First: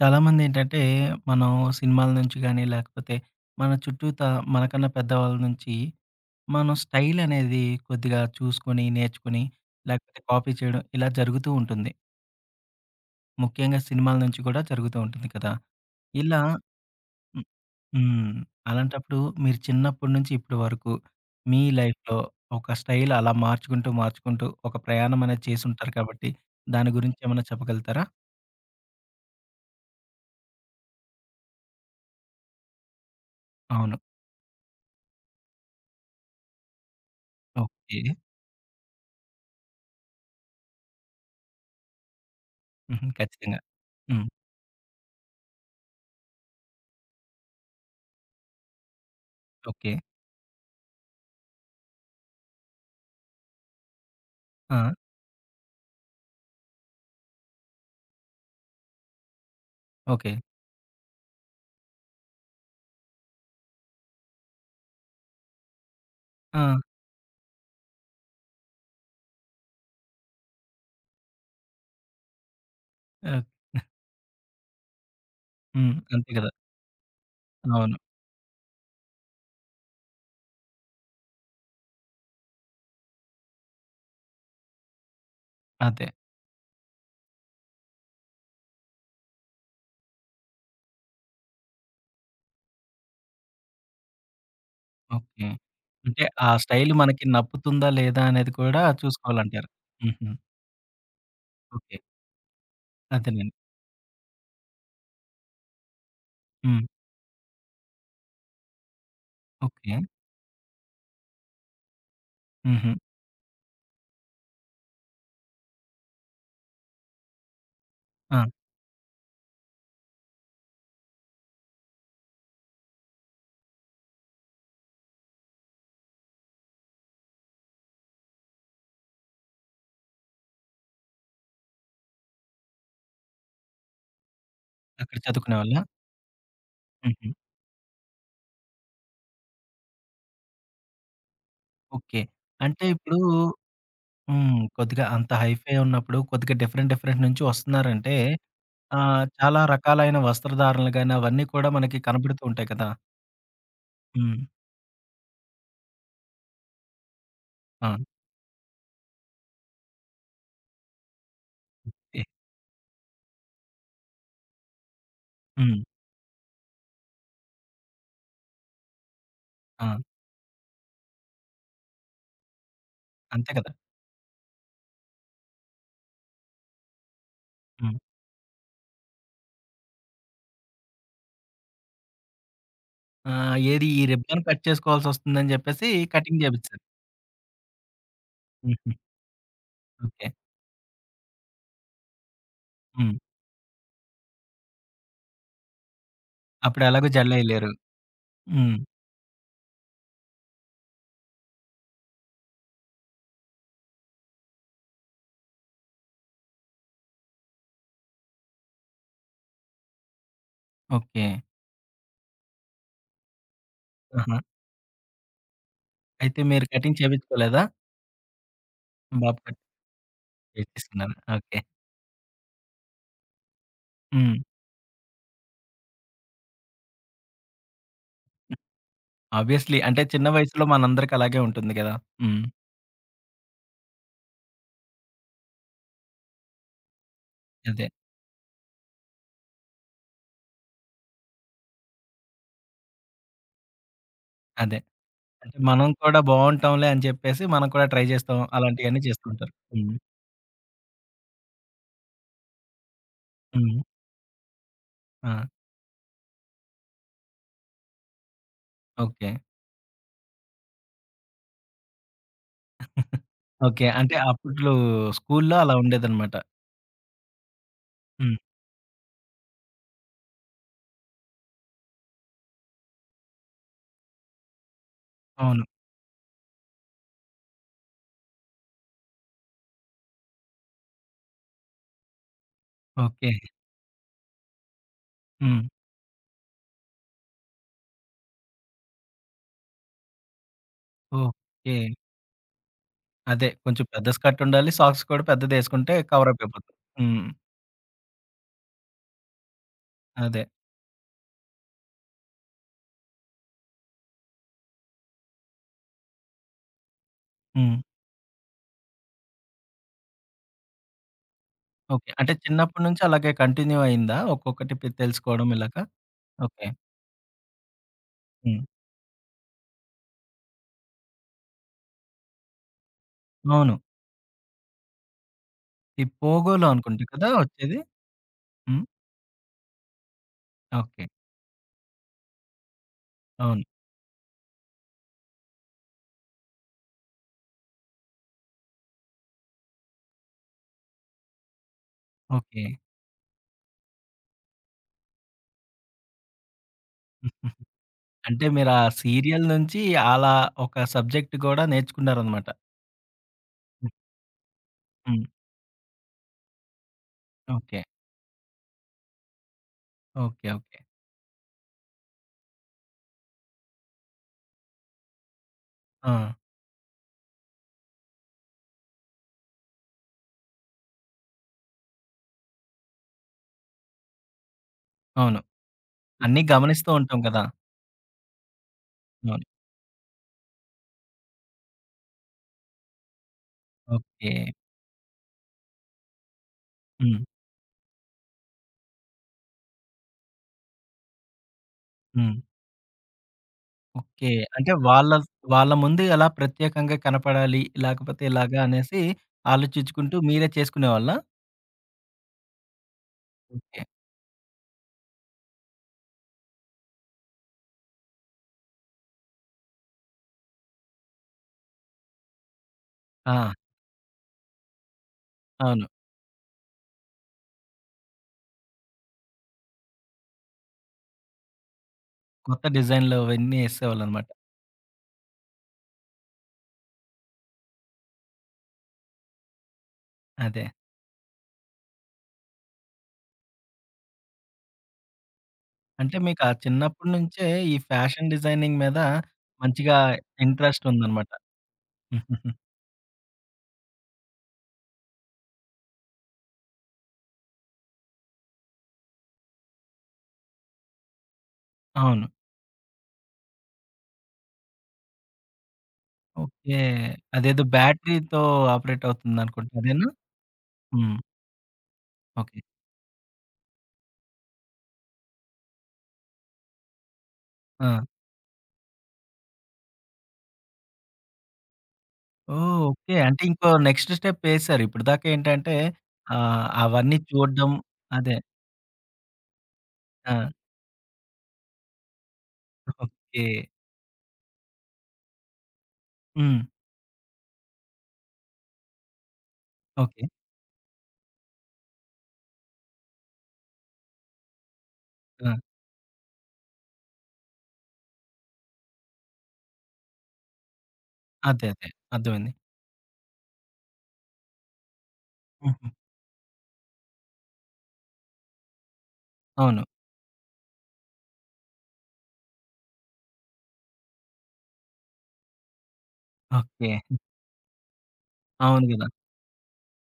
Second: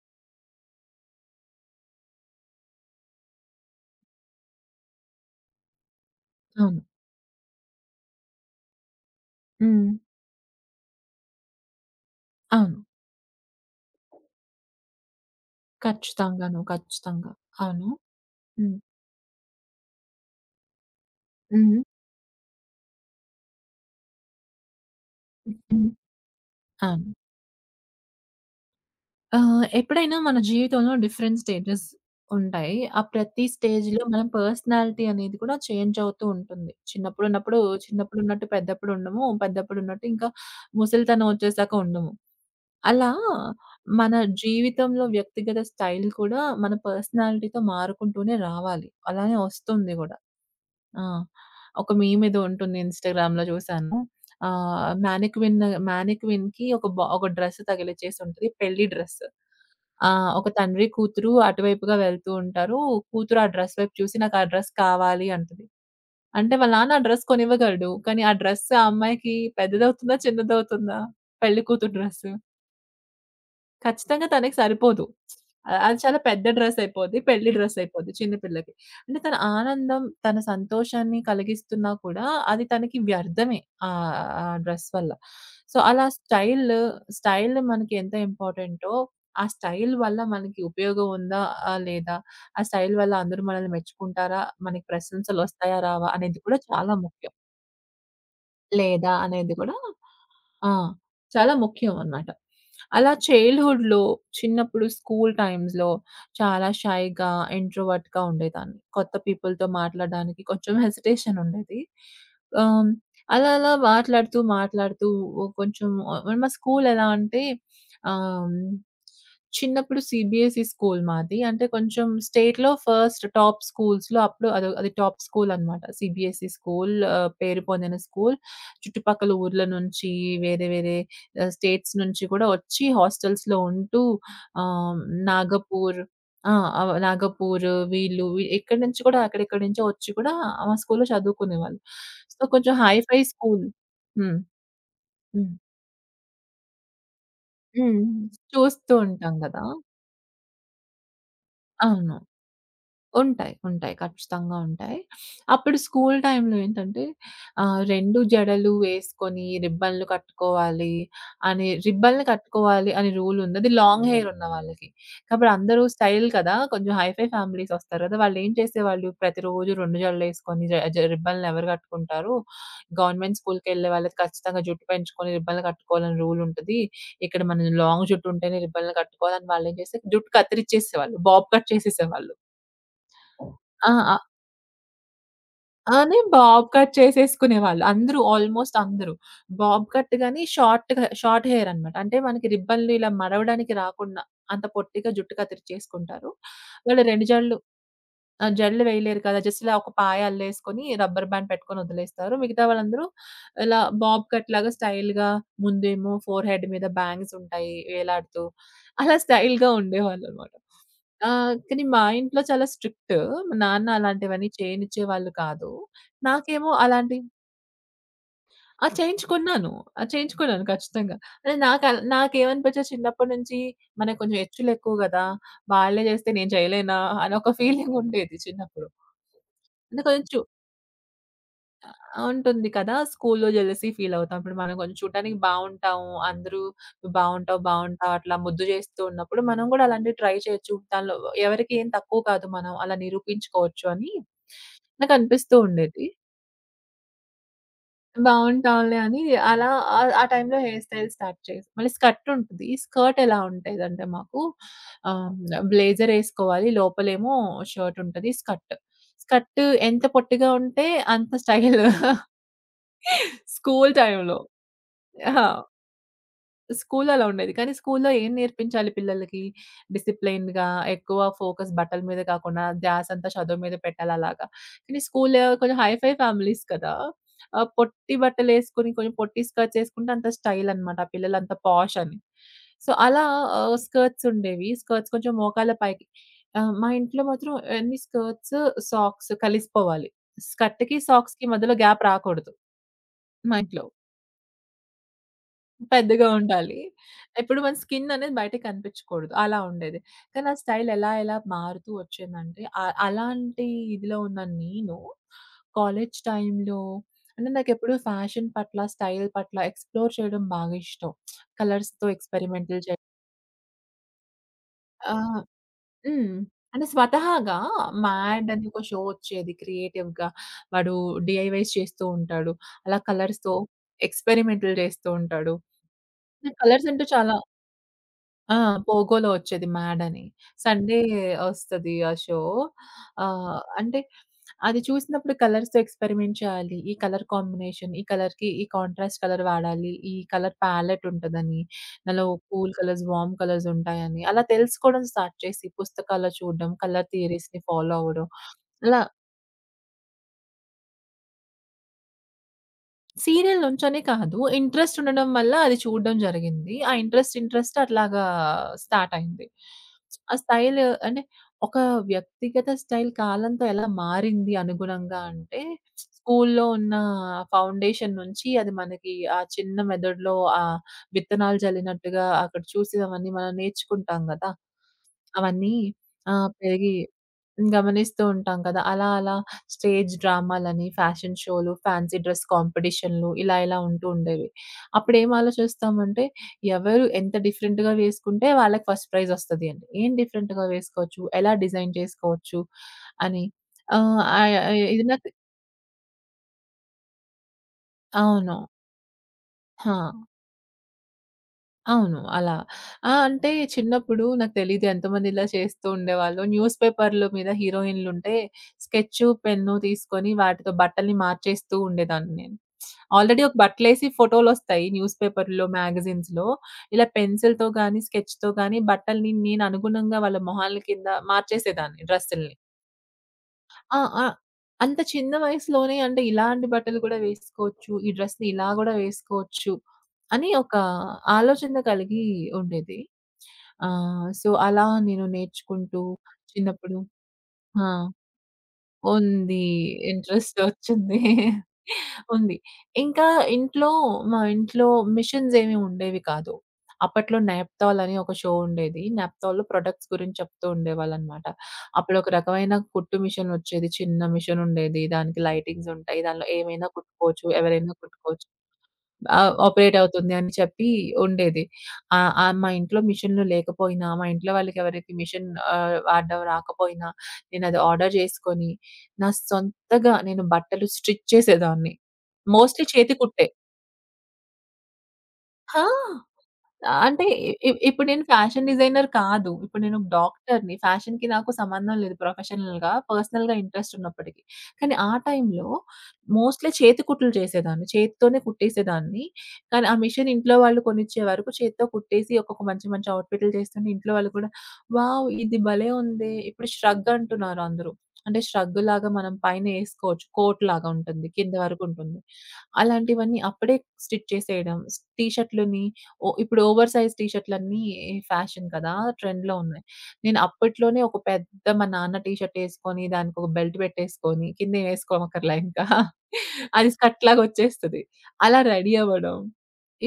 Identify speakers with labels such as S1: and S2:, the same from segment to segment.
S1: చాలామంది ఏంటంటే, మనం సినిమాల నుంచి గాని, లేకపోతే మన చుట్టూత మనకన్నా పెద్దవాళ్ళ నుంచి, మనం
S2: అవును.
S1: స్టైల్ అనేది కొద్దిగా చూసుకొని, నేర్చుకొని,
S2: హ్మ్.
S1: లేకపోతే కాపీ చేయడం ఇలా జరుగుతూ ఉంటుంది.
S2: అవును.
S1: ముఖ్యంగా సినిమాల నుంచి కూడా జరుగుతూ ఉంటుంది కదా! ఇలా
S2: ఖచ్చితంగాను. ఖచ్చితంగా.
S1: హ్మ్.
S2: అవును.
S1: హ్మ్.
S2: హ్మ్.
S1: అలాంటప్పుడు మీరు చిన్నప్పటి నుంచి ఇప్పటి వరకు, మీ
S2: హ్మ్.
S1: లైఫ్‌లో ఒక స్టైల్ అలా మార్చుకుంటూ, మార్చుకుంటూ ఒక ప్రయాణం అనేది
S2: హ్మ్.
S1: చేసుంటారు కాబట్టి, దాని
S2: అవును.
S1: గురించి ఏమైనా చెప్పగలుగుతారా?
S2: ఎప్పుడైనా మన జీవితంలో డిఫరెంట్ స్టేజెస్ ఉంటాయి. ఆ ప్రతి
S1: అవును.
S2: స్టేజ్‌లో మన పర్సనాలిటీ అనేది కూడా చేంజ్ అవుతూ ఉంటుంది.
S1: ఓకే.
S2: చిన్నప్పుడు ఉన్నట్టు పెద్దప్పుడు ఉండము. పెద్దప్పుడు ఉన్నట్టు ఇంకా ముసలితనం వచ్చేసాక ఉండము.
S1: హుహు.
S2: అలా
S1: ఖచ్చితంగా.
S2: మన
S1: హ్మ్.
S2: జీవితంలో వ్యక్తిగత స్టైల్ కూడా మన పర్సనాలిటీతో మారుకుంటూనే రావాలి. అలానే
S1: ఓకే.
S2: వస్తుంది కూడా. ఆ! ఒక మీమేదో ఉంటుంది ఇన్‌స్టాగ్రామ్‌లో చూసాను.
S1: ఆ!
S2: ఆహ్, మానిక్విన్ మానిక్విన్‌కి ఒక ఒక డ్రెస్ తగిలిచ్చేసి ఉంటది. పెళ్లి డ్రెస్.
S1: ఓకే.
S2: ఒక తండ్రి, కూతురు అటువైపుగా వెళ్తూ ఉంటారు. కూతురు ఆ డ్రెస్ వైపు చూసి నాకు ఆ డ్రెస్ కావాలి అంటది. అంటే వాళ్ళ
S1: ఆ!
S2: నాన్న ఆ డ్రెస్ కొనివ్వగలడు. కానీ ఆ డ్రెస్ ఆ అమ్మాయికి పెద్దదవుతుందా? చిన్నదవుతుందా? పెళ్లి కూతురు డ్రెస్.
S1: ఆహ్,
S2: ఖచ్చితంగా తనకి సరిపోదు.
S1: హ్మ్.
S2: అది చాలా
S1: అంతే
S2: పెద్ద
S1: కదా!
S2: డ్రెస్ అయిపోద్ది. పెళ్లి డ్రెస్
S1: అవును.
S2: అయిపోద్ది చిన్న పిల్లకి. అంటే తన ఆనందం, తన సంతోషాన్ని కలిగిస్తున్నా కూడా అది తనకి వ్యర్థమే ఆహ్, ఆ డ్రెస్ వల్ల. సో, అలా
S1: అదే.
S2: స్టైల్ మనకి ఎంత ఇంపార్టెంటో, ఆ స్టైల్ వల్ల మనకి ఉపయోగం ఉందా? లేదా? ఆ స్టైల్ వల్ల అందరూ మనల్ని మెచ్చుకుంటారా? మనకి
S1: ఓకే.
S2: ప్రశంసలొస్తాయా? రావా?
S1: అంటే
S2: అనేది
S1: ఆ
S2: కూడా
S1: స్టైల్
S2: చాలా
S1: మనకి
S2: ముఖ్యం.
S1: నప్పుతుందా లేదా అనేది కూడా
S2: లేదా అనేది
S1: చూసుకోవాలంటారు.
S2: గూడా
S1: హుహు.
S2: ఆ! చాలా ముఖ్యం
S1: ఓకే.
S2: అన్నమాట. అలా
S1: అదేనండి.
S2: చైల్డ్‌హుడ్‌లో చిన్నప్పుడు స్కూల్ టైమ్స్‌లో చాలా
S1: హ్మ్.
S2: షైగా, ఇంట్రోవర్ట్‌గా ఉండేదాన్ని. కొత్త పీపుల్‌తో
S1: ఓకే.
S2: మాట్లాడడానికి కొంచెం హెసిటేషన్ ఉండేది. ఆహ్,
S1: హుహు.
S2: అలా అలా మాట్లాడుతూ, మాట్లాడుతూ ఓ కొంచెం మా స్కూల్ ఎలా అంటే
S1: ఆ!
S2: ఆహ్, చిన్నప్పుడు సీబీఎస్ఈ స్కూల్ మాది. అంటే కొంచెం స్టేట్‌లో ఫస్ట్ టాప్ స్కూల్స్‌లో అప్పుడు అది టాప్ స్కూల్ అన్నమాట. సీబీఎస్ఈ స్కూల్, పేరు పొందిన స్కూల్. చుట్టుపక్కల ఊర్ల నుంచి, వేరే వేరే స్టేట్స్ నుంచి కూడా వచ్చి హాస్టల్స్‌లో ఉంటూ ఆహ్,
S1: అక్కడ చదువుకునేవాళ్ళా?
S2: నాగపూర్ ఆ! అవ
S1: హుహు.
S2: నాగపూర్ వీళ్ళు వి ఎక్కడి నుంచి కూడా అక్కడెక్కడి నుంచో వచ్చి కూడా మా స్కూల్‌లో చదువుకునేవాళ్ళు.
S1: ఓకే.
S2: సో, కొంచెం
S1: అంటే
S2: హై
S1: ఇప్పుడు
S2: ఫై స్కూల్. హ్మ్.
S1: హ్మ్. కొద్దిగా అంత
S2: హ్మ్.
S1: హైఫై ఉన్నప్పుడు కొద్దిగా డిఫరెంట్ డిఫరెంట్ నుంచి
S2: హ్మ్.
S1: వస్తున్నారంటే
S2: చూస్తూ
S1: ఆహ్,
S2: ఉంటాం
S1: చాలా
S2: గదా!
S1: రకాలైన వస్త్రధారణలు గాని అవన్నీ కూడా మనకి
S2: అవును.
S1: కనపడుతూ ఉంటాయి కదా!
S2: ఉంటాయి. ఉంటాయి.
S1: హ్మ్.
S2: ఖచ్చితంగా ఉంటాయి. అప్పుడు స్కూల్ టైమ్‌లో ఏంటంటే
S1: ఆ!
S2: 2 జడలు వేసుకొని రిబ్బన్‌లు కట్టుకోవాలి అని
S1: ఎ
S2: రూల్ ఉంది. అది లాంగ్ హెయిర్ ఉన్న వాళ్ళకి. కాబట్టి
S1: హ్మ్.
S2: అందరూ స్టైల్ కదా! కొంచెం హైఫై ఫ్యామిలీస్ వస్తారు కదా! వాళ్ళు ఏం చేసేవాళ్ళు ప్రతిరోజు
S1: ఆ!
S2: 2 జడలేసుకొని జ జ రిబ్బన్‌లు ఎవరు కట్టుకుంటారు? గవర్నమెంట్
S1: అంతే కదా!
S2: స్కూల్‌కెళ్ళే వాళ్ళకి ఖచ్చితంగా జుట్టు పెంచుకొని రిబ్బన్‌లు కట్టుకోవాలని రూల్ ఉంటది. ఇక్కడ మనం
S1: హ్మ్.
S2: లాంగ్ జుట్టు ఉంటేనే రిబ్బన్‌లు కట్టుకోవాలని వాళ్ళేం చేస్తే జుట్టు కత్తిరిచ్చేసేవాళ్ళు. Bob cut చేసేసేవాళ్ళు.
S1: ఆ! ఏది
S2: ఆ!
S1: ఈ
S2: ఆ!
S1: రిబ్బన్ కట్ చేసుకోవాల్సొస్తుందని జెప్పేసి
S2: అనే
S1: కటింగ్
S2: బాబ్
S1: జేపిచ్చారు.
S2: కట్ చేసేసుకునేవాళ్ళు. అందరూ ఆల్‌మోస్ట్
S1: హుహు.
S2: అందరూ. Bob cut
S1: okay.
S2: గాని షార్ట్‌గా షార్ట్ హెయిర్ అన్నమాట. అంటే మనకి రిబ్బన్‌లు ఇలా
S1: హ్మ్.
S2: మడవడానికి రాకుండా అంత పొట్టిగా జుట్టు కత్తిరిచేసుకుంటారు. వాళ్ళు
S1: అప్పుడెలాగో
S2: 2 జడలు
S1: జడలేయలేరు.
S2: ఆ!
S1: హ్మ్.
S2: జడలు వేయలేరు కదా! జస్ట్ ఇలా ఒక పాయ అల్లేసుకొని రబ్బర్ బ్యాండ్ పెట్టుకొని వదిలేస్తారు. మిగతా వాళ్ళందరూ ఇలా బాబ్ కట్ లాగా స్టైల్‌గా ముందేమో ఫోర్ హెడ్ మీద బ్యాంగ్స్ ఉంటాయి వేలాడుతూ. అలా స్టైల్‌గా ఉండేవాళ్ళనమాట.
S1: ఓకే.
S2: ఆ! కానీ మా ఇంట్లో చాలా స్ట్రిక్ట్. మా నాన్న
S1: ఆహా!
S2: అలాంటివన్నీ చేయనిచ్చేవాళ్ళు కాదు.
S1: అయితే మీరు
S2: నాకేమో
S1: కటింగ్
S2: అలాంటి
S1: చేపిచ్చుకోలేదా?
S2: ఆ!
S1: బాబు కటింగ్
S2: చేయించుకున్నాను. ఆ! చేయించుకున్నాను
S1: చేపిచ్చేసుకున్నారు.
S2: ఖచ్చితంగా. అంటే
S1: ఓకే.
S2: నాకు అల్ నాకేమనిపించేది చిన్నప్పటి నుంచి మనకు కొంచెం
S1: హ్మ్.
S2: హెచ్చులు ఎక్కువ గదా! వాళ్ళే చేస్తే నేను చేయలేనా? అని ఒక ఫీలింగ్ ఉండేది చిన్నప్పుడు.
S1: ఆబ్వియస్‌లీ
S2: అంటే
S1: అంటే
S2: కొంచెం
S1: చిన్న
S2: చు
S1: వయసులో మనందరికి అలాగే ఉంటుంది గదా! హ్మ్.
S2: ఉంటుంది కదా! స్కూల్లో జెలసీ ఫీల్ అవుతాం. ఇప్పుడు మనం కొంచెం చూడటానికి బావుంటాము. అందరూ బావుంటావు,
S1: అదే.
S2: బావుంటావు అట్లా ముద్దు జేస్తూ ఉన్నప్పుడు మనం గూడా అలాంటివి ట్రై చేయొచ్చు. దానిలో ఎవరికీ ఏం తక్కువ కాదు. మనం అలా నిరూపించుకోవచ్చు అని
S1: అదే. అంటే
S2: నాకనిపిస్తూ
S1: మనం
S2: ఉండేది.
S1: కూడా బావుంటాంలే అని చెప్పేసి మనం కూడా ట్రై జేస్తాం.
S2: బావుంటాంలే
S1: అలాంటియన్నీ
S2: అని
S1: చేస్తుంటారు.
S2: అలా
S1: హ్మ్.
S2: ఆ టైంలో హెయిర్ స్టైల్ స్టార్ట్ చేసా. మళ్ళీ స్కర్ట్ ఉంటుంది. స్కర్ట్ ఎలా
S1: హ్మ్.
S2: ఉంటదంటే మాకు ఆహ్,
S1: ఆ!
S2: బ్లేజర్ ఏసుకోవాలి. లోపలేమో షర్ట్ ఉంటది. స్కర్ట్.
S1: ఓకే.
S2: స్కర్ట్ ఎంత పొట్టిగా ఉంటే అంత స్టైల్.
S1: ఓకే.
S2: స్కూల్
S1: అంటే
S2: టైమ్‌లో.
S1: అప్పట్లో
S2: అహా!
S1: స్కూల్లో అలా ఉండేదనమాట.
S2: స్కూల్లో అలా ఉండేది. కానీ స్కూల్లో ఏం
S1: హ్మ్.
S2: నేర్పించాలి పిల్లలకి? డిసిప్లైన్‌గా ఎక్కువ ఫోకస్ బట్టల మీద కాకుండా ధ్యాసంతా చదువు మీద పెట్టాలి అలాగా. కానీ స్కూల్లో
S1: అవును.
S2: కొంచెం హైఫై ఫ్యామిలీస్ కదా! పొట్టి బట్టలేసుకొని కొంచెం పొట్టి స్కర్ట్స్ ఏసుకుంటే అంత స్టైల్ అనమాట. ఆ పిల్లలంతా పాష్ అని. సో, అలా
S1: ఓకే.
S2: స్కర్ట్స్ ఉండేవి. స్కర్ట్స్ కొంచెం
S1: హ్మ్.
S2: మోకాళ్ళ పైకి. మా ఇంట్లో మాత్రం అన్ని స్కర్ట్స్, సాక్స్ కలిసిపోవాలి. స్కర్ట్‌కి, సాక్స్‌కి
S1: ఓకే.
S2: మధ్యలో గ్యాప్ రాకూడదు
S1: అదే.
S2: మా
S1: కొంచెం
S2: ఇంట్లో.
S1: పెద్ద స్కర్టుండాలి. సాక్స్ కూడా పెద్దదేసుకుంటే
S2: పెద్దగా
S1: కవరప్ అయిపోతుంది.
S2: ఉండాలి.
S1: హ్మ్.
S2: ఎప్పుడు మన స్కిన్ అనేది బయటకి కనిపించకూడదు. అలా ఉండేది.
S1: అదే.
S2: కానీ ఆ స్టైల్ ఎలా ఎలా మారుతూ వచ్చిందంటే అలాంటి ఇదిలో ఉన్న నేను కాలేజ్ టైమ్‌లో అంటే
S1: హ్మ్.
S2: నాకెప్పుడు ఫ్యాషన్ పట్ల, స్టైల్ పట్ల ఎక్స్‌ప్లోర్ చేయడం బాగా ఇష్టం. కలర్స్‌తో
S1: ఓకే. అంటే చిన్నప్పటి
S2: ఎక్స్‌పెరిమెంటల్
S1: నుంచి
S2: చేయడం.
S1: అలాగే కంటిన్యూ అయిందా? ఒక్కొక్కటి
S2: ఆ!
S1: తెలుసుకోవడం ఇలాగా?
S2: హ్మ్.
S1: ఓకే.
S2: అంటే స్వతహాగా 'మ్యాడ్'
S1: హ్మ్.
S2: అని ఒక షో వచ్చేది క్రియేటివ్‌గా. వాడు డీఐవైస్ చేస్తూ ఉంటాడు. అలా కలర్స్‌తో
S1: అవును.
S2: ఎక్స్‌పెరిమెంటల్ చేస్తూ ఉంటాడు.
S1: ఈ
S2: నాకు
S1: పోగోలో
S2: కలర్స్
S1: అనుకుంటా
S2: అంటే
S1: కదా!
S2: చాలా
S1: వచ్చేది?
S2: ఆ!
S1: హ్మ్.
S2: పోగోలో వచ్చేది 'మ్యాడ్' అని. Sunday
S1: okay.
S2: వస్తది ఆ షో.
S1: అవును.
S2: అంటే అది చూసినప్పుడు కలర్స్‌తో ఎక్స్‌పెరిమెంట్ చేయాలి. ఈ కలర్ కాంబినేషన్, ఈ కలర్‌కి ఈ కాంట్రాస్ట్ కలర్ వాడాలి. ఈ కలర్ ప్యాలెట్ ఉంటదని. నాలో
S1: okay.
S2: Cool colours, warm colours ఉంటాయని. అలా తెలుసుకోవడం స్టార్ట్ చేసి పుస్తకాల్లో చూడడం, కలర్ థియరీస్‌ని ఫాలో అవ్వడం.
S1: అంటే మీరు ఆ
S2: అలా
S1: సీరియల్ నుంచి అలా ఒక సబ్జెక్ట్ గూడా నేర్చుకున్నారనమాట.
S2: సీరియల్
S1: హ్మ్.
S2: నుంచనే కాదు. ఇంట్రెస్ట్
S1: హ్మ్.
S2: ఉండడం వల్ల అది చూడడం జరిగింది. ఆ ఇంట్రెస్ట్
S1: ఓకే.
S2: అట్లాగా స్టార్ట్ అయింది. ఆ
S1: ఓకే. ఓకే.
S2: స్టైల్ అంటే ఒక వ్యక్తిగత స్టైల్ కాలంతో ఎలా మారింది అనుగుణంగా అంటే
S1: ఆ!
S2: స్కూల్లో ఉన్న ఫౌండేషన్ నుంచి అది మనకి ఆ చిన్న మెదడులో ఆ విత్తనాలు జల్లినట్టుగా అక్కడ చూసినవన్నీ మనం నేర్చుకుంటాం గదా!
S1: అవును.
S2: అవన్నీ ఆ!
S1: అన్నీ గమనిస్తూ
S2: పెరిగి
S1: ఉంటాం కదా!
S2: గమనిస్తూ ఉంటాం కదా! అలా అలా
S1: అవును.
S2: స్టేజ్ డ్రామాలని, ఫ్యాషన్ షోలు, ఫ్యాన్సీ డ్రెస్ కాంపిటీషన్‌లు ఇలా ఇలా ఉంటూ
S1: ఓకే.
S2: ఉండేవి. అప్పుడేం ఆలోచిస్తామంటే ఎవరు
S1: హ్మ్.
S2: ఎంత డిఫరెంట్‌గా వేసుకుంటే వాళ్ళకి ఫస్ట్ ప్రైజ్ వస్తది అని. ఏం డిఫరెంట్‌గా వేసుకోవచ్చు? ఎలా డిజైన్
S1: హ్మ్.
S2: చేసుకోవచ్చు? అని. ఆహ్,
S1: ఓకే.
S2: ఆహ్,
S1: అంటే
S2: ఇది
S1: వాళ్ళ
S2: నాకు
S1: వాళ్ళ ముందు ఎలా ప్రత్యేకంగా కనపడాలి, లేకపోతే
S2: అవును.
S1: ఇలాగా అనేసి
S2: ఆ!
S1: ఆలోచించుకుంటూ మీరే చేసుకునేవాళ్ళా?
S2: అవును. అలా. ఆ! అంటే
S1: ఓకే.
S2: చిన్నప్పుడు నాకు తెలీదు ఎంతమంది ఇలా చేస్తూ ఉండేవాళ్ళో. న్యూస్ పేపర్‌ల మీద హీరోయిన్‌లుంటే స్కెచు, పెన్ను తీసుకొని వాటితో బట్టల్ని మార్చేస్తూ ఉండేదాన్ని నేను. ఆల్రెడీ
S1: ఆ!
S2: ఒక బట్టలేసి ఫోటోలొస్తాయి న్యూస్ పేపర్‌లో,
S1: అవును.
S2: మ్యాగజైన్స్‌లో. ఇలా పెన్సిల్‌తో గానీ, స్కెచ్‌తో గానీ బట్టల్ని నేను అనుగుణంగా వాళ్ళ మొహాల కింద మార్చేసేదాన్ని డ్రెస్సుల్ని.
S1: కొత్త డిజైన్‌లు అవన్నీ
S2: ఆ! ఆ!
S1: ఎసేవాళ్ళనమాట.
S2: అంత చిన్న వయసులోనే అంటే ఇలాంటి బట్టలు కూడా వేసుకోవచ్చు. ఈ డ్రెస్‌ని ఇలా గూడా వేసుకోవచ్చు అని
S1: అదే.
S2: ఒక ఆలోచన కలిగి ఉండేది. సో, అలా నేను నేర్చుకుంటూ
S1: అంటే మీకు ఆ
S2: చిన్నప్పుడు
S1: చిన్నప్పటి నుంచే ఈ
S2: ఆ!
S1: ఫ్యాషన్ డిజైనింగ్ మీద
S2: ఉంది.
S1: మంచిగా
S2: ఇంట్రెస్ట్
S1: ఇంట్రెస్ట్
S2: ఒచ్చింది.
S1: ఉందనమాట.
S2: ఉంది. ఇంకా ఇంట్లో మా ఇంట్లో మిషన్స్ ఏమి ఉండేవి కాదు. అప్పట్లో 'నాప్తాల్' అని ఒక షో ఉండేది. 'నాప్తాల్‌లో' ప్రొడక్ట్స్ గురించి చెప్తూ ఉండేవాళ్ళనమాట. అప్పుడు
S1: అవును.
S2: ఒక రకమైన కుట్టు మిషన్ ఒచ్చేది. చిన్న మిషన్ ఉండేది. దానికి లైటింగ్స్ ఉంటాయి. దానిలో
S1: ఓకే.
S2: ఏమైనా కుట్టుకోవచ్చు.
S1: అదేదో
S2: ఎవరైనా
S1: బ్యాటరీతో
S2: కుట్టుకోవచ్చు.
S1: ఆపరేట్ అవుతుందనుకుంటా
S2: ఆపరేట్
S1: అదేనా?
S2: అవుతుంది అని చెప్పి
S1: హ్మ్.
S2: ఉండేది. ఆహ్, ఆహ్,
S1: ఓకే.
S2: మా ఇంట్లో మిషన్‌లు లేకపోయినా, మా ఇంట్లో వాళ్ళకి ఎవరికి మిషన్ వాడడం రాకపోయినా, నేనది ఆర్డర్
S1: ఆ!
S2: చేసుకొని, నా సొంతగా నేను బట్టలు స్టిచ్ చేసేదాన్ని.
S1: ఓహ్!
S2: Mostly
S1: okay.
S2: చేతి
S1: అంటే
S2: కుట్టే.
S1: ఇంకో నెక్స్ట్ స్టెప్ ఏసారు. ఇప్పటిదాకా ఏంటంటే
S2: ఆ!
S1: ఆహ్,
S2: ఆ!
S1: అవన్నీ
S2: అంటే
S1: చూడడం
S2: ఇప్పుడు నేను
S1: అదే.
S2: ఫ్యాషన్ డిజైనర్ కాదు. ఇప్పుడు నేను ఒక
S1: ఆ!
S2: డాక్టర్‌ని. ఫ్యాషన్‌కి నాకు సంబంధం లేదు ప్రొఫెషనల్‌గా.
S1: ఓకే.
S2: పర్సనల్‌గా ఇంట్రెస్ట్ ఉన్నప్పటికి. కానీ ఆ టైంలో
S1: హ్మ్.
S2: మోస్ట్‌లీ చేతి కుట్లు చేసేదాన్ని. చేత్తోనే కుట్టేసేదాన్ని. కానీ ఆ
S1: ఓకే.
S2: మిషన్ ఇంట్లో వాళ్ళు కొనిచ్చే వరకు చేత్తో కుట్టేసి ఒక్కొక్క మంచి మంచి అవుట్‌ఫిట్‌లు చేస్తుంటే ఇంట్లో వాళ్ళు కూడా వావ్!
S1: ఆ!
S2: ఇది భలే ఉందే! ఇప్పుడు ష్రగ్ అంటున్నారు అందరూ. అంటే ష్రగ్ లాగా మనం పైన ఏసుకోవచ్చు. కోట్ లాగా ఉంటుంది. కింద
S1: అదే.
S2: వరకు
S1: అదే.
S2: ఉంటుంది.
S1: అర్థమైంది.
S2: అలాంటివన్నీ అప్పుడే స్టిచ్ చేసేయడం. టీ షర్ట్‌లుని
S1: హుహు.
S2: ఓ ఇప్పుడు ఓవర్ సైజ్ టీ షర్ట్‌లన్నీ ఫ్యాషన్ కదా! ట్రెండ్‌లో
S1: అవును.
S2: ఉన్నాయి. నేను అప్పట్లోనే ఒక పెద్ద మా నాన్న టీ షర్ట్ ఏసుకొని, దానికొక బెల్ట్ పెట్టేసుకొని, కిందేం ఏసుకోమక్కర్లా ఇంకా.
S1: ఓకే.
S2: అది స్కర్ట్‌లాగా వచ్చేస్తది. అలా
S1: అవును
S2: రెడీ
S1: గదా!
S2: అవ్వడం,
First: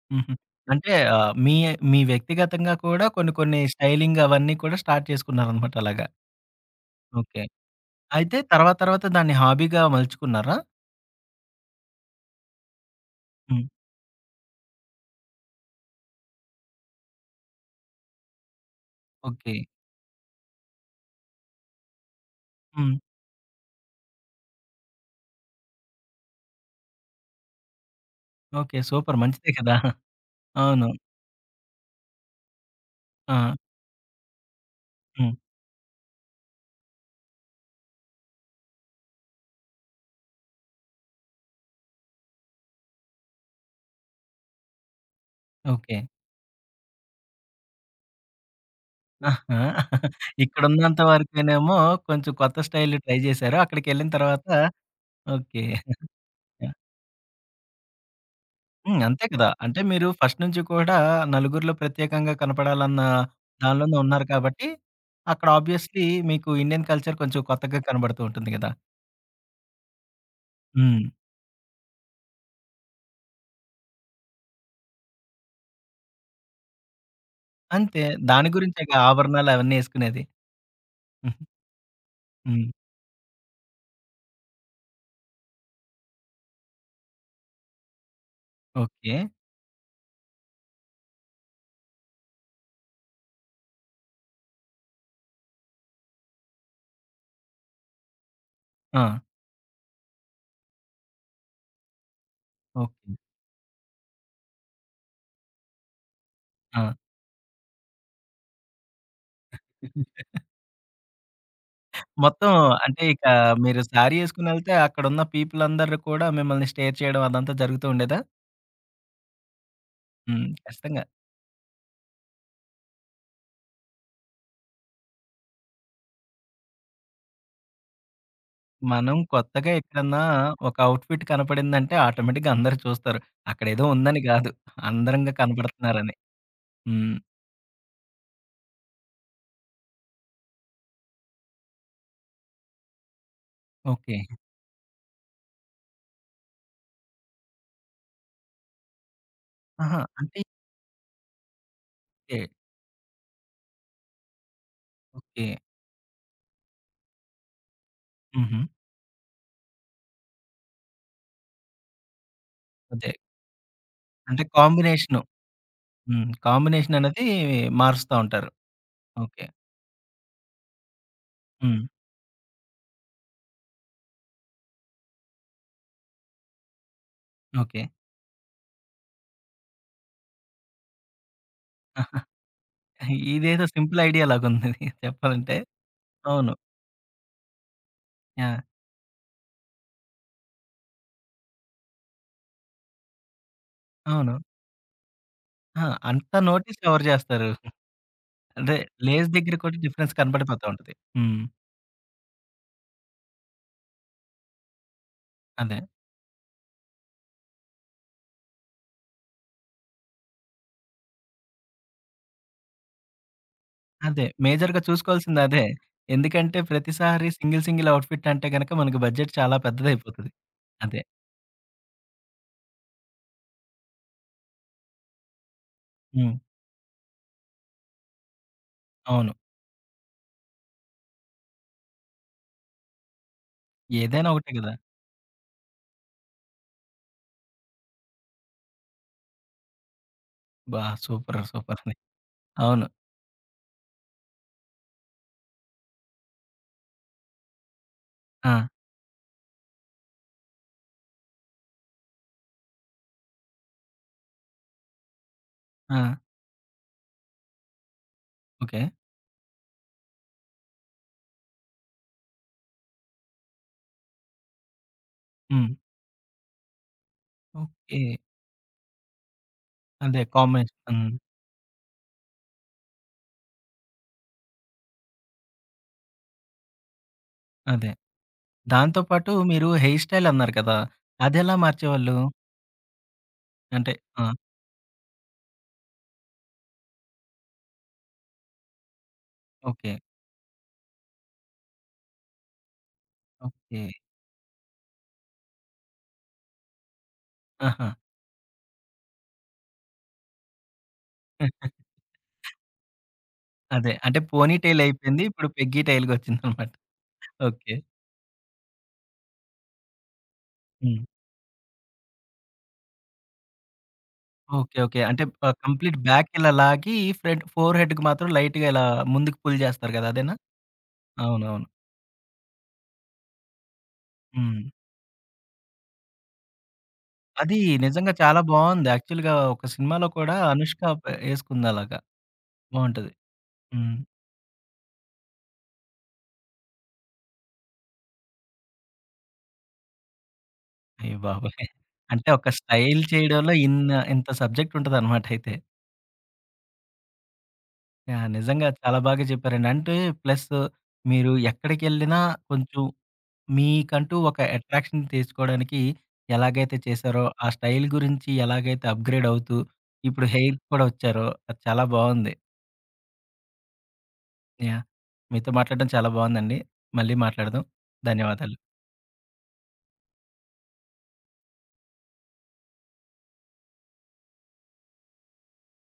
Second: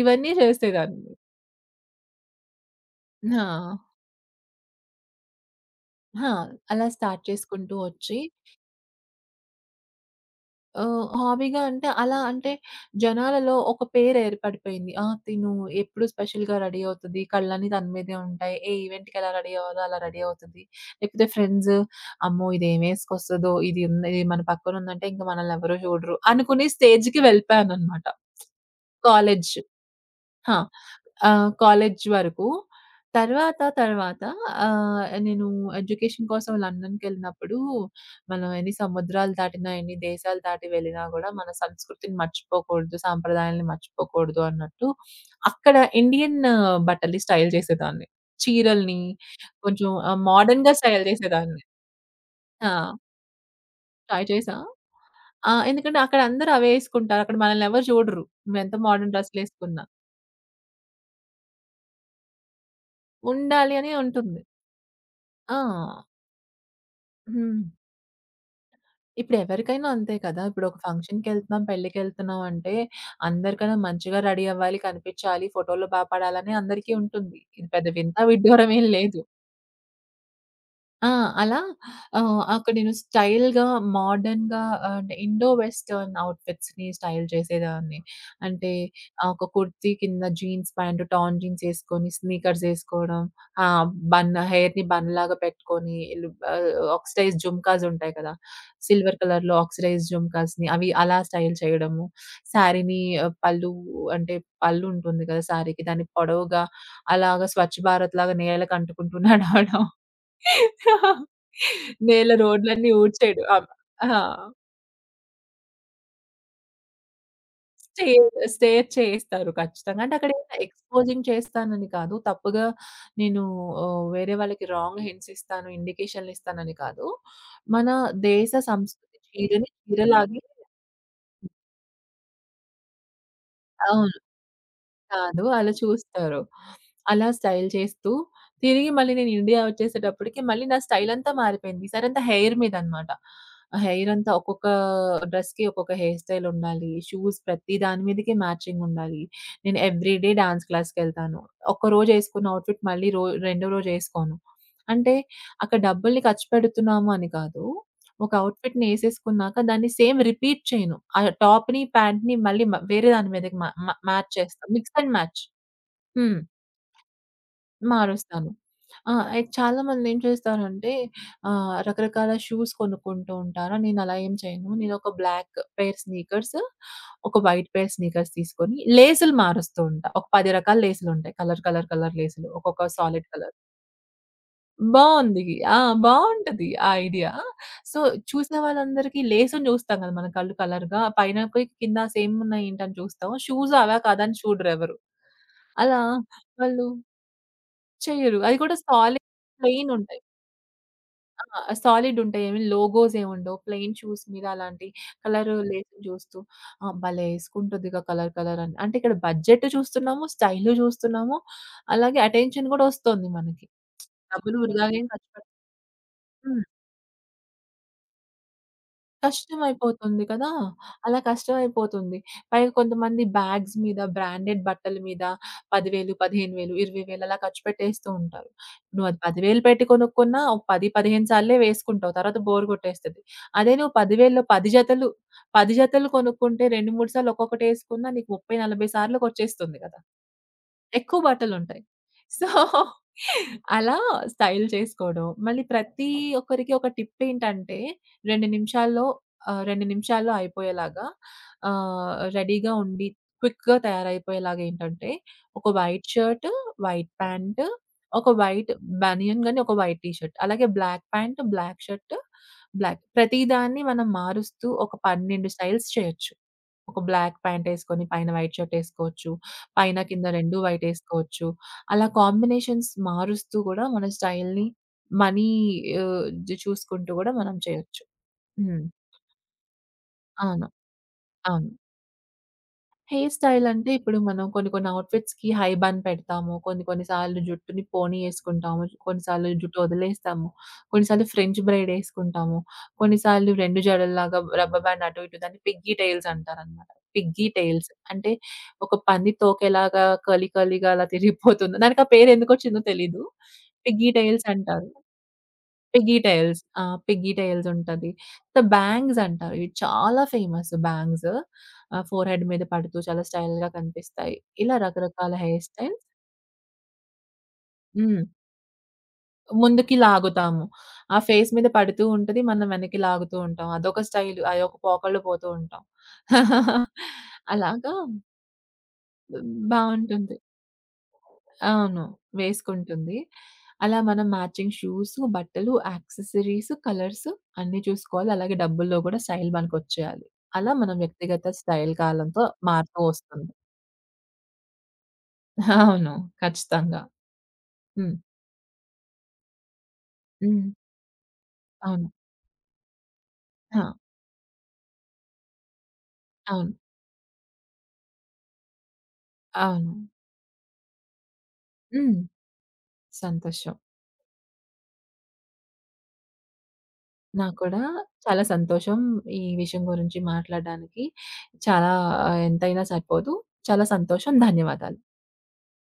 S2: ఇవన్నీ
S1: హుహు. అంటే
S2: చేసేదాన్ని.
S1: ఆహ్, మీ మీ వ్యక్తిగతంగా కూడా కొన్ని కొన్ని
S2: ఆ!
S1: స్టైలింగ్ అవన్నీ కూడా స్టార్ట్ చేసుకున్నారనమాట అలాగా.
S2: ఆ! అలా స్టార్ట్
S1: ఓకే.
S2: చేసుకుంటూ వచ్చి
S1: అయితే తర్వాత తర్వాత దాన్ని హాబీగా మలుచుకున్నారా?
S2: హాబీగా అంటే అలా అంటే జనాలలో
S1: హ్మ్.
S2: ఒక పేరేర్పడిపోయింది. ఆ! ఎప్పుడు స్పెషల్‌గా రెడీ అవుతది. కళ్ళన్నీ తన మీదే ఉంటాయి. ఏ ఈవెంట్‌కి ఎలా రెడీ
S1: ఓకే.
S2: అవ్వాలో అలా రెడీ అవుతది. లేకపోతే ఫ్రెండ్స్ అమ్మో!
S1: హ్మ్.
S2: ఇదేమేసుకొస్తదో ఇది ఉంది. ఇది మన పక్కన ఉందంటే ఇంక మనల్ని ఎవరు చూడరు అనుకుని స్టేజ్‌కి వెళ్ళిపోయాననమాట
S1: ఓకే. సూపర్ మంచిదే
S2: కాలేజ్.
S1: కదా!
S2: ఆ!
S1: అవును.
S2: కాలేజ్ వరకు.
S1: ఆ!
S2: తర్వాత, తర్వాత
S1: హ్మ్.
S2: నేను ఎడ్యుకేషన్ కోసం లండన్‌కెళ్ళినప్పుడు, మనం ఎన్ని సముద్రాలు దాటినా, ఎన్ని దేశాలు దాటి వెళ్ళినా గూడా, మన సంస్కృతిని మర్చిపోకూడదు, సాంప్రదాయాల్ని మర్చిపోకూడదు అన్నట్టు, అక్కడ
S1: ఓకే.
S2: ఇండియన్ బట్టలు స్టైల్ చేసేదాన్ని. చీరల్ని
S1: ఆహా!
S2: కొంచెం మోడర్న్‌గా
S1: ఇక్కడున్నంత
S2: స్టైల్ చేసేదాన్ని.
S1: వరకేనేమో కొంచెం కొత్త
S2: ఆ!
S1: స్టైల్ ట్రై జేశారు. అక్కడికెళ్ళిన
S2: ట్రై
S1: తర్వాత
S2: చేశా. ఆ!
S1: ఓకే.
S2: ఎందుకంటే అక్కడ అందరూ అవే యేసుకుంటారు. అక్కడ మనల్ని ఎవరు చూడరు. నువ్వెంత
S1: హ్మ్.
S2: మోడర్న్
S1: అంతే కదా! అంటే
S2: డ్రెస్‌లేసుకున్నా.
S1: మీరు ఫస్ట్ నుంచి కూడా నలుగురిలో ప్రత్యేకంగా కనపడాలన్న
S2: ఉండాలి అని
S1: దానిలోనే ఉన్నారు
S2: ఉంటుంది.
S1: కాబట్టి, అక్కడ
S2: ఆ!
S1: ఆబ్వియస్‌లీ మీకు ఇండియన్ కల్చర్ కొంచెం
S2: హ్మ్.
S1: కొత్తగా కనబడుతూ ఉంటుంది గదా!
S2: ఇప్పుడెవరికైనా అంతే కదా! ఇప్పుడొక
S1: హ్మ్.
S2: ఫంక్షన్‌కెళ్తున్నాం, పెళ్ళికెళ్తున్నాం అంటే అందరికన్నా మంచిగా రెడీ అవ్వాలి, కనిపించాలి, ఫోటోల్లో బా పడాలని అందరికీ ఉంటుంది. ఇది పెద్ద
S1: అంతే.
S2: వింత
S1: దాని
S2: విడ్డూరం ఏం
S1: గురించేగా
S2: లేదు.
S1: ఆభరణాలు అవన్నీ యేసుకునేది.
S2: ఆ! అలా
S1: హ్మ్.
S2: అక్కడ నేను స్టైల్‌గా, మోడర్న్‌గా అంటే ఇండో వెస్టర్న్ ఔట్‌ఫిట్స్‌ని స్టైల్ చేసేదాన్ని. అంటే
S1: ఓకే.
S2: ఒక కుర్తీ కింద జీన్స్ ప్యాంట్, టార్న్ జీన్స్ ఏసుకొని, స్నీకర్స్ ఏసుకోవడం, ఆహ్, బన్ హెయిర్‌ని బన్‌లాగా పెట్టుకొని, లు ఆహ్, ఆక్సిడైజ్ జుంకాస్ ఉంటాయి కదా!
S1: ఆ!
S2: సిల్వర్ కలర్‌లో ఆక్సిడైజ్ జుంకాస్‌ని అవి అలా స్టైల్ చేయడము. శారీని
S1: ఓకే.
S2: ఆహ్, పళ్ళు అంటే పళ్ళు ఉంటుంది కదా! శారీకి దాన్ని పొడవుగా
S1: ఆ!
S2: అలాగా స్వచ్ఛ భారత్‌లాగా నేలకు అంటుకుంటూ నడవడం. నేల
S1: మొత్తం
S2: రోడ్లన్నీ
S1: అంటే ఇక
S2: ఊడ్చేయడు.
S1: మీరు శారీ
S2: ఆ!
S1: యేసుకొనెళ్తే అక్కడున్న పీపుల్ అందరూ కూడా మిమ్మల్ని స్టేర్ చేయడం అదంతా జరుగుతూ ఉండేదా?
S2: స్టేర్ స్టేర్ చేయిస్తారు ఖచ్చితంగా. అంటే అక్కడ
S1: హ్మ్.
S2: ఏమైనా
S1: ఖచ్చితంగా.
S2: ఎక్స్పోజింగ్ చేస్తానని కాదు. తప్పుగా నేను వేరే వాళ్ళకి రాంగ్ హింట్స్ ఇస్తాను, ఇండికేషన్‌లు ఇస్తానని కాదు. మన దేశ
S1: మనం
S2: సంస్కృతి చీరని
S1: కొత్తగా ఎక్కడన్నా
S2: చీరలాగే
S1: ఒక అవుట్‌ఫిట్ కనపడిందంటే ఆటోమేటిక్‌గా అందరూ చూస్తారు. అక్కడేదో
S2: అవును.
S1: ఉందని గాదు. అందంగా
S2: కాదు. అలా
S1: కనపడుతున్నారని.
S2: చూస్తారు.
S1: హ్మ్.
S2: అలా స్టైల్ చేస్తూ, తిరిగి మళ్ళీ నేను ఇండియా వచ్చేసేటప్పటికి మళ్ళీ నా స్టైల్ అంతా మారిపోయింది. ఈసారంతా హెయిర్ మీదనమాట. Hair
S1: okay.
S2: అంతా ఒక్కొక్క డ్రెస్‌కి ఒక్కొక్క హెయిర్ స్టైల్ ఉండాలి. షూస్ ప్రతి దాని మీదకి మ్యాచింగ్ ఉండాలి. నేను
S1: ఆహా!
S2: ఎవ్రీడే
S1: అంటే
S2: డాన్స్ క్లాస్‌కెళ్తాను. ఒక్కరోజు
S1: ఓకే.
S2: ఏసుకున్న అవుట్‌ఫిట్ మళ్ళీ రెండో రోజు ఏసుకోను. అంటే
S1: ఓకే.
S2: అక్కడ డబ్బుల్ని ఖర్చు పెడుతున్నాము అని కాదు. ఒక
S1: హుహు.
S2: అవుట్‌ఫిట్‌ని ఏసేసుకున్నాక దాన్ని సేమ్ రిపీట్ చేయను. ఆ టాప్‌ని, ప్యాంట్‌ని మళ్ళీ
S1: అదే.
S2: వేరే దాని మీదకి మ మ మ్యాచ్
S1: అంటే
S2: చేస్తా. Mix and
S1: combination.
S2: మ్యాచ్.
S1: హ్మ్.
S2: హ్మ్.
S1: కాంబినేషన్ అనేది మారుస్తా
S2: మారుస్తాను.
S1: ఉంటారు.
S2: ఆ! అయి
S1: ఓకే.
S2: చాలామందేం చేస్తారంటే
S1: హ్మ్.
S2: రకరకాల షూస్ కొనుక్కుంటూ ఉంటారు. నేనలా ఏం చేయను. నేనొక బ్లాక్ పెయిర్ స్నీకర్స్, ఒక వైట్
S1: ఓకే.
S2: పెయిర్ స్నీకర్స్ తీసుకొని లేసులు మారుస్తూ ఉంటా. ఒక 10 రకాల లేసులుంటాయి. కలర్, కలర్, కలర్ లేసులు. ఒక్కొక్క సాలిడ్ కలర్.
S1: ఇదేదో సింపుల్ ఐడియా లాగుంది
S2: బావుంది.
S1: చెప్పాలంటే.
S2: ఆ!
S1: అవును.
S2: బావుంటది ఆ ఐడియా. సో, చూసిన
S1: యాహ్!
S2: వాళ్ళందరికీ లేసుని చూస్తాం కదా! మన కళ్ళు కలర్‌గా పైనకి, కింద సేమున్నాయేంటని చూస్తాం. షూస్ అవా కాదా
S1: అవును.
S2: అని చూడరెవరు.
S1: ఆ!
S2: అలా
S1: అంత నోటీస్
S2: వాళ్ళు
S1: ఎవరు జేస్తారు?
S2: చెయ్యరు. అది కూడా
S1: అదే
S2: సాలిడ్
S1: లేస్ దగ్గర కూడా
S2: ప్లెయిన్
S1: డిఫరెన్స్
S2: ఉంటాయి.
S1: కనపడిపోతా ఉంటది. హ్మ్.
S2: ఆ! సాలిడ్ ఉంటాయి. ఏమి లోగోస్ ఏముండవు. ప్లెయిన్ షూస్ మీద అలాంటి కలర్
S1: అదే.
S2: లేసులు చూస్తూ ఆ! భలే ఏసుకుంటుందిగా కలర్ కలర్ అని. అంటే ఇక్కడ బడ్జెట్ చూస్తున్నాము, స్టైలు చూస్తున్నాము, అలాగే అటెన్షన్ కూడా వస్తుంది మనకి.
S1: అదే.
S2: డబ్బులు
S1: మేజర్‌గా
S2: వృధాగా ఏం ఖర్చు పెట్
S1: చూసుకోవాల్సిందదే. ఎందుకంటే
S2: హ్మ్.
S1: ప్రతిసారి సింగిల్, సింగిల్ అవుట్‌ఫిట్ అంటే గనక మనకి బడ్జెట్ చాలా
S2: కష్టమైపోతుంది
S1: పెద్దదయిపోతది.
S2: కదా!
S1: అదే.
S2: అలా కష్టమైపోతుంది. పైగా కొంతమంది బ్యాగ్స్ మీద, బ్రాండెడ్ బట్టల మీద 10,000,
S1: హ్మ్.
S2: 15,000, 20,000 అలా ఖర్చు పెట్టేస్తూ ఉంటారు. నువ్వు అది
S1: అవును.
S2: 10,000 పెట్టి కొనుక్కున్నా ఒక 10, 15 సార్లే వేసుకుంటావు. తర్వాత బోర్ కొట్టేస్తది. అదే నువ్వు
S1: ఏదైనా
S2: 10,000లో
S1: ఒకటే
S2: 10
S1: గదా!
S2: జతలు, 10 జతలు కొనుక్కుంటే 2, 3 సార్లు ఒక్కొక్కటి ఏసుకున్నా నీకు 30, 40 సార్లకొచ్చేస్తుంది కదా!
S1: అబ్బా!
S2: ఎక్కువ
S1: సూపర్. సూపర్.
S2: బట్టలుంటాయి. సో,
S1: అవును.
S2: అలా స్టైల్ చేసుకోవడం. మళ్ళీ ప్రతి ఒక్కరికి ఒక టిప్ ఏంటంటే 2
S1: ఆ!
S2: నిమిషాల్లో ఆహ్, 2 నిమిషాల్లో అయిపోయేలాగా రెడీగా ఉండి క్విక్‌గా తయారైపోయేలాగా ఏంటంటే, ఒక
S1: ఆ!
S2: వైట్ షర్ట్, వైట్ ప్యాంట్, ఒక వైట్
S1: ఓకే.
S2: బనియన్ గాని, ఒక వైట్ టీ షర్ట్. అలాగే black pant, black shirt, black ప్రతిదాన్ని మనం మారుస్తూ ఒక 12
S1: హ్మ్.
S2: స్టైల్స్ చేయొచ్చు. ఒక బ్లాక్ ప్యాంట్
S1: ఓకే.
S2: ఏసుకొని పైన వైట్ షర్ట్ ఏసుకోవచ్చు. పైన
S1: అదే
S2: కింద 2
S1: కాంబినేషన్.
S2: వైట్
S1: హ్మ్.
S2: ఏసుకోవచ్చు. అలా కాంబినేషన్స్ మారుస్తూ గూడా మన స్టైల్‌ని మనీ ఆహ్, జ చూసుకుంటూ గూడా మనం
S1: అదే.
S2: చేయొచ్చు. హ్మ్.
S1: దాంతో పాటు మీరు హెయిర్ స్టైల్ అన్నారు
S2: అవును.
S1: కదా! అదెలా
S2: అవును.
S1: మార్చేవాళ్ళు?
S2: హెయిర్ స్టైల్ అంటే
S1: అంటే
S2: ఇప్పుడు
S1: ఆ!
S2: మనం కొన్ని కొన్ని ఔట్‌ఫిట్స్‌కి హై బన్ పెడతాము. కొన్ని కొన్ని సార్లు జుట్టుని పోనీ యేసుకుంటాము. కొన్ని సార్లు జుట్టు
S1: ఓకే.
S2: వదిలేస్తాము. కొన్ని సార్లు ఫ్రెంచ్ బ్రైడ్ యేసుకుంటాము. కొన్ని సార్లు
S1: ఓకే.
S2: 2 జడల్లాగా రబ్బర్ బ్యాండ్ అటు ఇటు దాన్ని పిగ్గీ టైల్స్ అంటారనమాట. పిగ్గీ
S1: ఆహా!
S2: టైల్స్ అంటే ఒక పంది తోక ఎలాగా కర్లీ కర్లీగా అలా తిరిగిపోతుందో దానికి ఆ పేరెందుకొచ్చిందో తెలీదు.
S1: అదే.
S2: పిగ్గీ
S1: అంటే
S2: టైల్స్
S1: పోనీ టెయిల్
S2: అంటారు.
S1: అయిపోయింది. ఇప్పుడు పెగ్గీ
S2: పిగ్గీ టైల్స్.
S1: టెయిల్‌గొచ్చిందనమాట.
S2: ఆ! Piggy tails
S1: okay.
S2: ఉంటది. బ్యాంగ్స్ అంటారు. ఇవి చాలా ఫేమస్
S1: హ్మ్.
S2: బ్యాంగ్స్. ఫోర్‌హెడ్ మీద పడుతూ చాలా స్టైల్‌గా కనిపిస్తాయి.
S1: ఓకే.
S2: ఇలా
S1: ఓకే. అంటే
S2: రకరకాల
S1: ఆహ్,
S2: హెయిర్
S1: కంప్లీట్
S2: స్టైల్స్
S1: బ్యాక్ ఇలా లాగి ఫ్రంట్ ఫోర్ హెడ్‌కి
S2: హ్మ్.
S1: మాత్రం లైట్‌గా ఇలా ముందుకు పుల్ జేస్తారు
S2: ముందుకి
S1: గదా! అదేనా?
S2: లాగుతాము. ఆ ఫేస్
S1: అవునవును.
S2: మీద పడుతూ ఉంటది. మనం వెనక్కి లాగుతూ ఉంటాం. అదొక స్టైలు.
S1: హ్మ్.
S2: అదొక పోకడలో పోతూ ఉంటాం.
S1: అది
S2: అలాగా
S1: నిజంగా చాలా బావుంది. యాక్చువల్‌గా ఒక సినిమాలో కూడా
S2: బావుంటుంది.
S1: అనుష్క యేసుకుందలాగా.
S2: అవును.
S1: బావుంటది.
S2: వేసుకుంటుంది.
S1: హ్మ్.
S2: అలా మనం మ్యాచింగ్ షూస్, బట్టలు, యాక్సెసరీస్, కలర్స్ అన్నీ చూసుకోవాలి. అలాగే డబ్బుల్లో గూడా స్టైల్ మనకొచ్చేయాలి. అలా మనం
S1: అయ్య
S2: వ్యక్తిగత
S1: బాబోయ్!
S2: స్టైల్
S1: అంటే
S2: కాలంతో
S1: ఒక స్టైల్
S2: మారుతూ వస్తుంది.
S1: చేయడంలో ఇంత సబ్జెక్ట్ ఉంటదనమాట అయితే.
S2: అవును. ఖచ్చితంగా.
S1: ఆ!
S2: హ్మ్.
S1: నిజంగా చాలా బాగా చెప్పారండి. అంటే ప్లస్
S2: హ్మ్.
S1: మీరు
S2: అవును.
S1: ఎక్కడికెళ్ళినా కొంచెం
S2: ఆ!
S1: మీకంటూ ఒక అట్రాక్షన్ తెచ్చుకోవడానికి
S2: అవును.
S1: ఎలాగైతే చేశారో, ఆ స్టైల్ గురించి ఎలాగైతే అప్‌గ్రేడ్ అవుతూ
S2: అవును.
S1: ఇప్పుడు హెయిర్ కూడా వచ్చారో అది చాలా
S2: హ్మ్.
S1: బావుంది.
S2: సంతోషం.
S1: యాహ్! మీతో మాట్లాడడం చాలా బావుందండి. మళ్ళీ
S2: నాకు
S1: మాట్లాడదాం.
S2: కూడా చాలా
S1: ధన్యవాదాలు.
S2: సంతోషం. ఈ విషయం గురించి మాట్లాడడానికి చాలా ఆ, ఎంతైనా సరిపోదు. చాలా సంతోషం. ధన్యవాదాలు.